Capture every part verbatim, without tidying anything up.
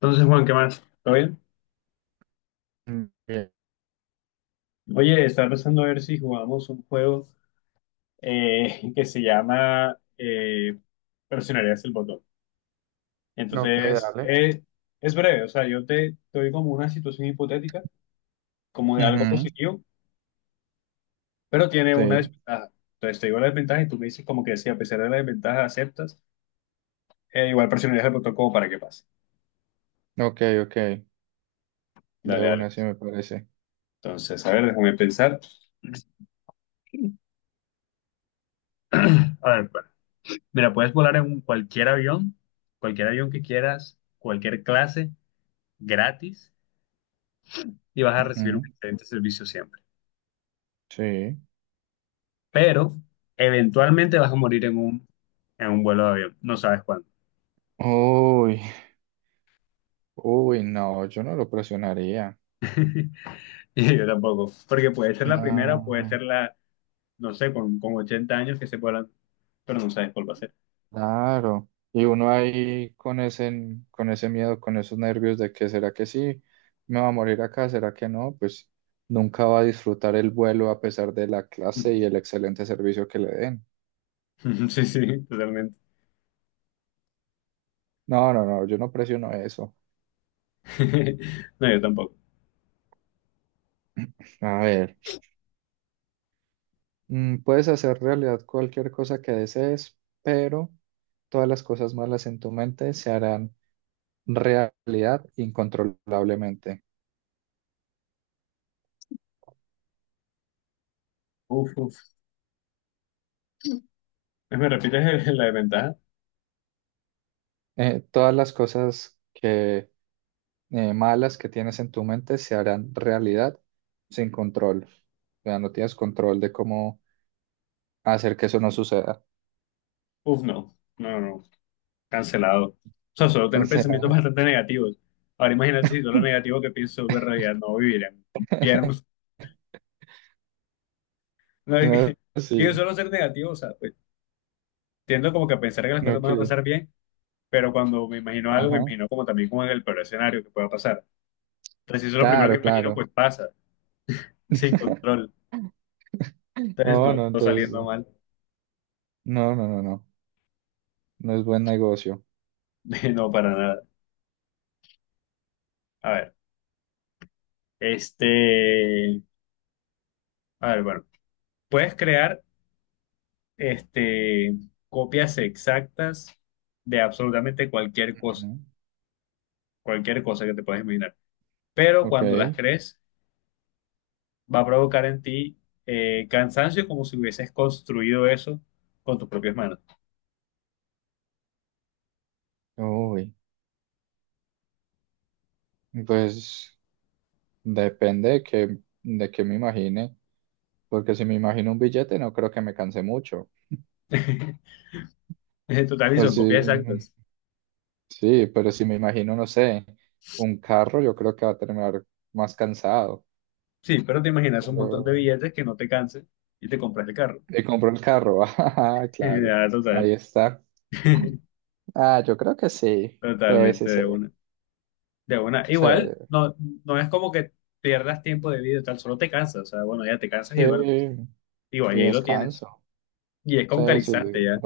Entonces, Juan, ¿qué más? ¿Todo bien? Mm, bien. Oye, estaba pensando a ver si jugamos un juego eh, que se llama eh, Presionarías el botón. Ok, Entonces, dale. es, es breve, o sea, yo te, te doy como una situación hipotética, como de algo Ujú, positivo, pero tiene sí, una desventaja. Entonces, te digo la desventaja y tú me dices como que si a pesar de la desventaja aceptas, eh, igual presionarías el botón como para que pase. ok, ok, de Dale, dale. una sí me parece. Entonces, a ver, déjame pensar. A ver, bueno. Mira, puedes volar en un- cualquier avión, cualquier avión que quieras, cualquier clase, gratis, y vas a recibir un Ujú, excelente servicio siempre. sí. Pero eventualmente vas a morir en un, en un vuelo de avión, no sabes cuándo. Uy, uy, no, yo no lo presionaría. Y yo tampoco, porque puede ser la primera, puede ser No, la, no sé, con, con ochenta años que se vuelan, pero no sabes cuál va a ser. claro. Y uno ahí con ese, con ese miedo, con esos nervios de que será que sí, me va a morir acá, será que no, pues nunca va a disfrutar el vuelo a pesar de la clase y el excelente servicio que le den. Sí, sí, totalmente. No, no, no, yo no presiono eso. No, yo tampoco. A ver. Mm, Puedes hacer realidad cualquier cosa que desees, pero todas las cosas malas en tu mente se harán realidad incontrolablemente. Uf, uf. ¿Me repites el- la desventaja? Eh, todas las cosas que, eh, malas que tienes en tu mente se harán realidad sin control. O sea, no tienes control de cómo hacer que eso no suceda. Uf, no. No, no. Cancelado. O sea, solo O tener sea, pensamientos bastante negativos. Ahora imagínate si todo lo negativo que pienso sobre realidad no vivirían. Viviéramos. No, es que, no, digo, sí, solo ser negativo, o sea, pues, tiendo como que a pensar que las cosas van a ok, pasar bien, pero cuando me imagino algo, me ajá, imagino como también como en el peor escenario que pueda pasar. Entonces, si eso es lo primero que claro, imagino, claro. pues pasa, sin control. Entonces, No, no, no, todo entonces, saliendo mal. no, no, no, no. No es buen negocio. No, para nada. A ver, este, a ver, bueno, puedes crear este, copias exactas de absolutamente cualquier cosa, Ujú. cualquier cosa que te puedas imaginar. Pero Ok. cuando las crees, va a provocar en ti eh, cansancio como si hubieses construido eso con tus propias manos. Uy, pues depende de que de que me imagine, porque si me imagino un billete no creo que me canse mucho. En total, y Pues son sí, copias exactas. sí, pero si me imagino, no sé, un carro, yo creo que va a terminar más cansado. Sí, pero te imaginas un montón de Pero billetes que no te cansen y te compras el carro. te compro el carro, ah, claro, Ah, total. ahí está. Ah, yo creo que sí, sí, sí, Totalmente sí, de una. De una. sí, Igual, no, no es como que pierdas tiempo de vida y tal, solo te cansas. O sea, bueno, ya te cansas y duermes. sí, Igual, y y ahí lo tienes. descanso, Y es como sí, sí, calistante ya.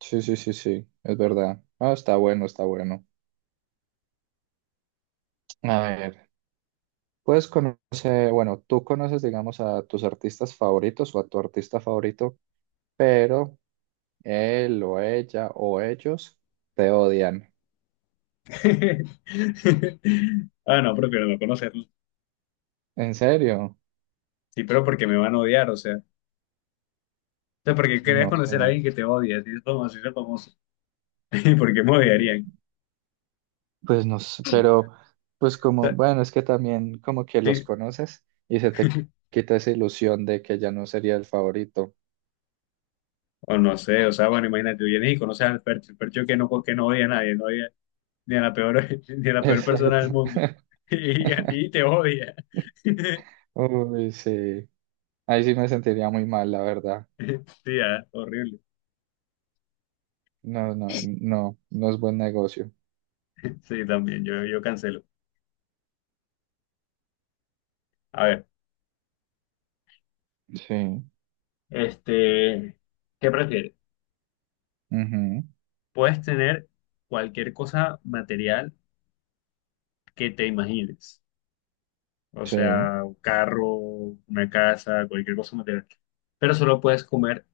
sí, sí, sí, sí, es verdad. Ah, está bueno, está bueno. A ver, puedes conocer, bueno, tú conoces, digamos, a tus artistas favoritos o a tu artista favorito, pero él o ella o ellos te odian. Ah, no, prefiero no conocerlo. ¿En serio? Sí, pero porque me van a odiar, o sea. O sea, porque querías No sé. conocer a alguien que te odia, así es como así de famoso. ¿Y ¿por qué me odiarían? Pues no sé, pero pues O como, sea, bueno, es que también como que los sí, conoces y se te quita esa ilusión de que ya no sería el favorito. o no sé, o sea, bueno, imagínate, tú vienes y conoces al Percho, el Percho que no, que no odia a nadie, no odia ni a la peor, ni a la peor persona Exacto. del mundo. Y a ti te odia. Uy, sí. Ahí sí me sentiría muy mal, la verdad. Sí, ah, horrible. No, no, no, no es buen negocio. Sí, también, yo, yo cancelo. A ver, Sí, este, ¿qué prefieres? ujú, Puedes tener cualquier cosa material que te imagines. O sí, sea, un carro, una casa, cualquier cosa material. Pero solo puedes comer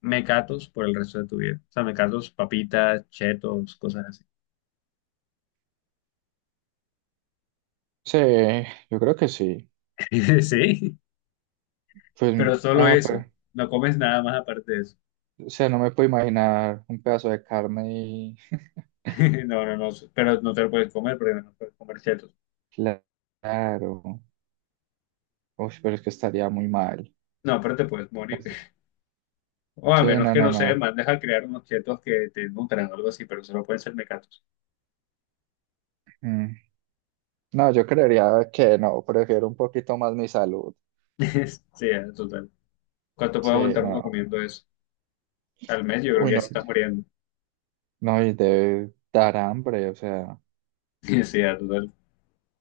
mecatos por el resto de tu vida. O sea, mecatos, papitas, chetos, cosas así. sí, yo creo que sí. Sí, Pues, pero solo ah, eso. pero, No comes nada más aparte de eso. o sea, no me puedo imaginar un pedazo de carne y No, no, no. Pero no te lo puedes comer porque no puedes comer chetos. claro, uy, pero es que estaría muy mal. No, pero te puedes morir. Es- O a Sí, menos no, que, no, no sé, no. mandes a crear unos chetos que te nutran o algo así, pero solo pueden ser mecatos. Mm, No, yo creería que no, prefiero un poquito más mi salud. Sí, total. ¿Cuánto puede Sí, aguantar uno no. comiendo eso? Al mes yo creo Uy, que ya no, se está muriendo. no, y debe dar hambre, o sea, Y sí, ya, total.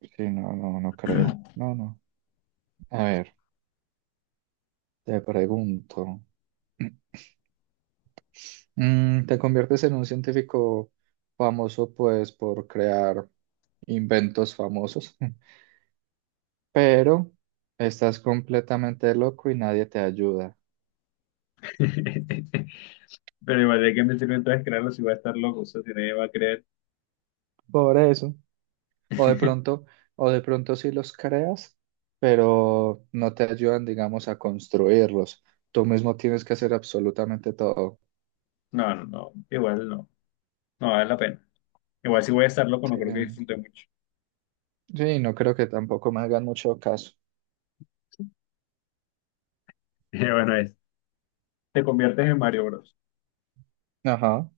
sí, no, no, no creo. No, no. A ver, te pregunto. Mm, te conviertes en un científico famoso, pues, por crear inventos famosos, pero estás completamente loco y nadie te ayuda. Pero igual, ¿de qué me sirve entonces crearlo si voy a estar loco? O sea, si nadie va a creer. Por eso. O de pronto, o de pronto, sí los creas, pero no te ayudan, digamos, a construirlos. Tú mismo tienes que hacer absolutamente todo. No, no, no. Igual no. No vale la pena. Igual si voy a estar loco, Sí, no creo que disfrute mucho. sí, no creo que tampoco me hagan mucho caso. Bueno, es. Te conviertes en Mario Bros. Ajá.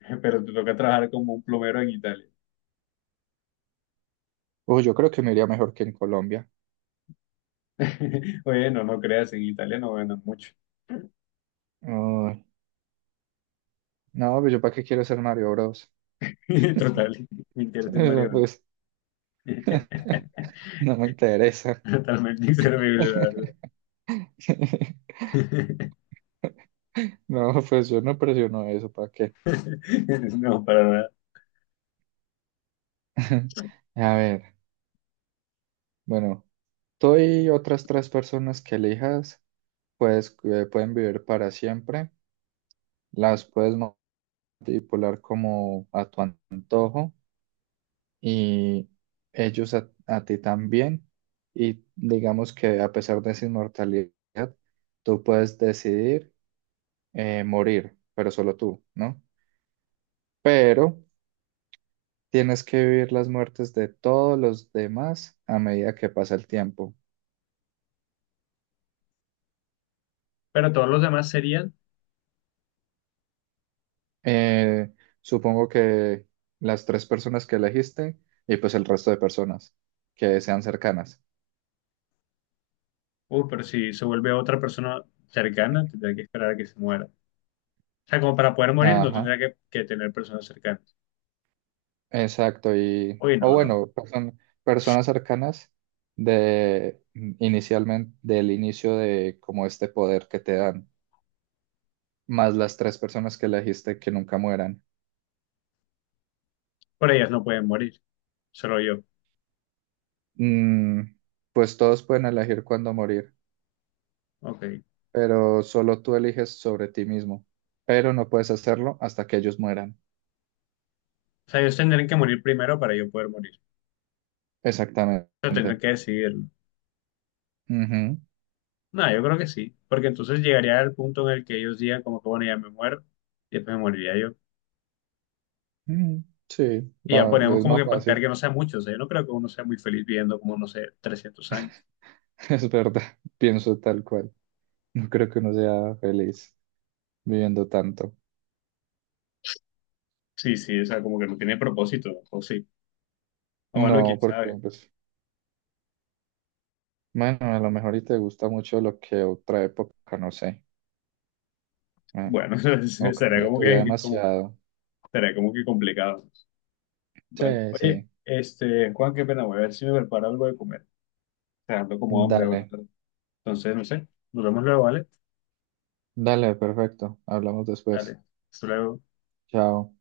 Pero te toca trabajar como un plomero en Italia. Uy, yo creo que me iría mejor que en Colombia. Oye, no, no creas, en Italia no ganan mucho. Uy, no, pues yo para qué quiero ser Mario Bros. Total, mentirte en Mario Pero, Bros. pues no me interesa. Totalmente inservible, la verdad. No, pues yo no presiono eso, ¿para qué? No, para nada. A ver, bueno, tú y otras tres personas que elijas, pues eh, pueden vivir para siempre, las puedes manipular como a tu antojo y ellos a, a ti también. Y digamos que a pesar de esa inmortalidad, tú puedes decidir eh, morir, pero solo tú, ¿no? Pero tienes que vivir las muertes de todos los demás a medida que pasa el tiempo. Pero todos los demás serían, Eh, Supongo que las tres personas que elegiste y pues el resto de personas que sean cercanas. uh, pero si se vuelve otra persona cercana, tendría que esperar a que se muera. O sea, como para poder morir, no Ajá, tendría que, que tener personas cercanas. exacto. Y, Uy, o no, no. bueno, person- personas cercanas de inicialmente, del inicio de como este poder que te dan, más las tres personas que elegiste que nunca mueran. Por ellas no pueden morir, solo yo. Mm, pues todos pueden elegir cuándo morir. Ok. Pero solo tú eliges sobre ti mismo, pero no puedes hacerlo hasta que ellos mueran. O sea, ellos tendrían que morir primero para yo poder morir. Pero tendrán Exactamente. que decidirlo. Ujú. No, no, yo creo que sí. Porque entonces llegaría al punto en el que ellos digan, como que bueno, ya me muero, y después me moriría yo. Mm, sí, Y ya la- ponemos es como más que pactar que fácil, no sea mucho. O sea, yo no creo que uno sea muy feliz viviendo como, no sé, trescientos años. es verdad, pienso tal cual. No creo que uno sea feliz viviendo tanto. Sí, sí, o sea, como que no tiene propósito, o sí. O bueno, quién No, porque sabe. pues, bueno, a lo mejor y te gusta mucho lo que otra época, no sé, eh, Bueno, o será cambió como tu vida que, como, demasiado. será como que complicado. Bueno, Sí, oye, sí, este, Juan, qué pena, voy a ver si me preparo algo de comer. O sea, ando como hambre dale, ahora. Entonces, no sé, nos vemos luego, ¿vale? dale, perfecto, hablamos después. Dale, hasta luego. Chao.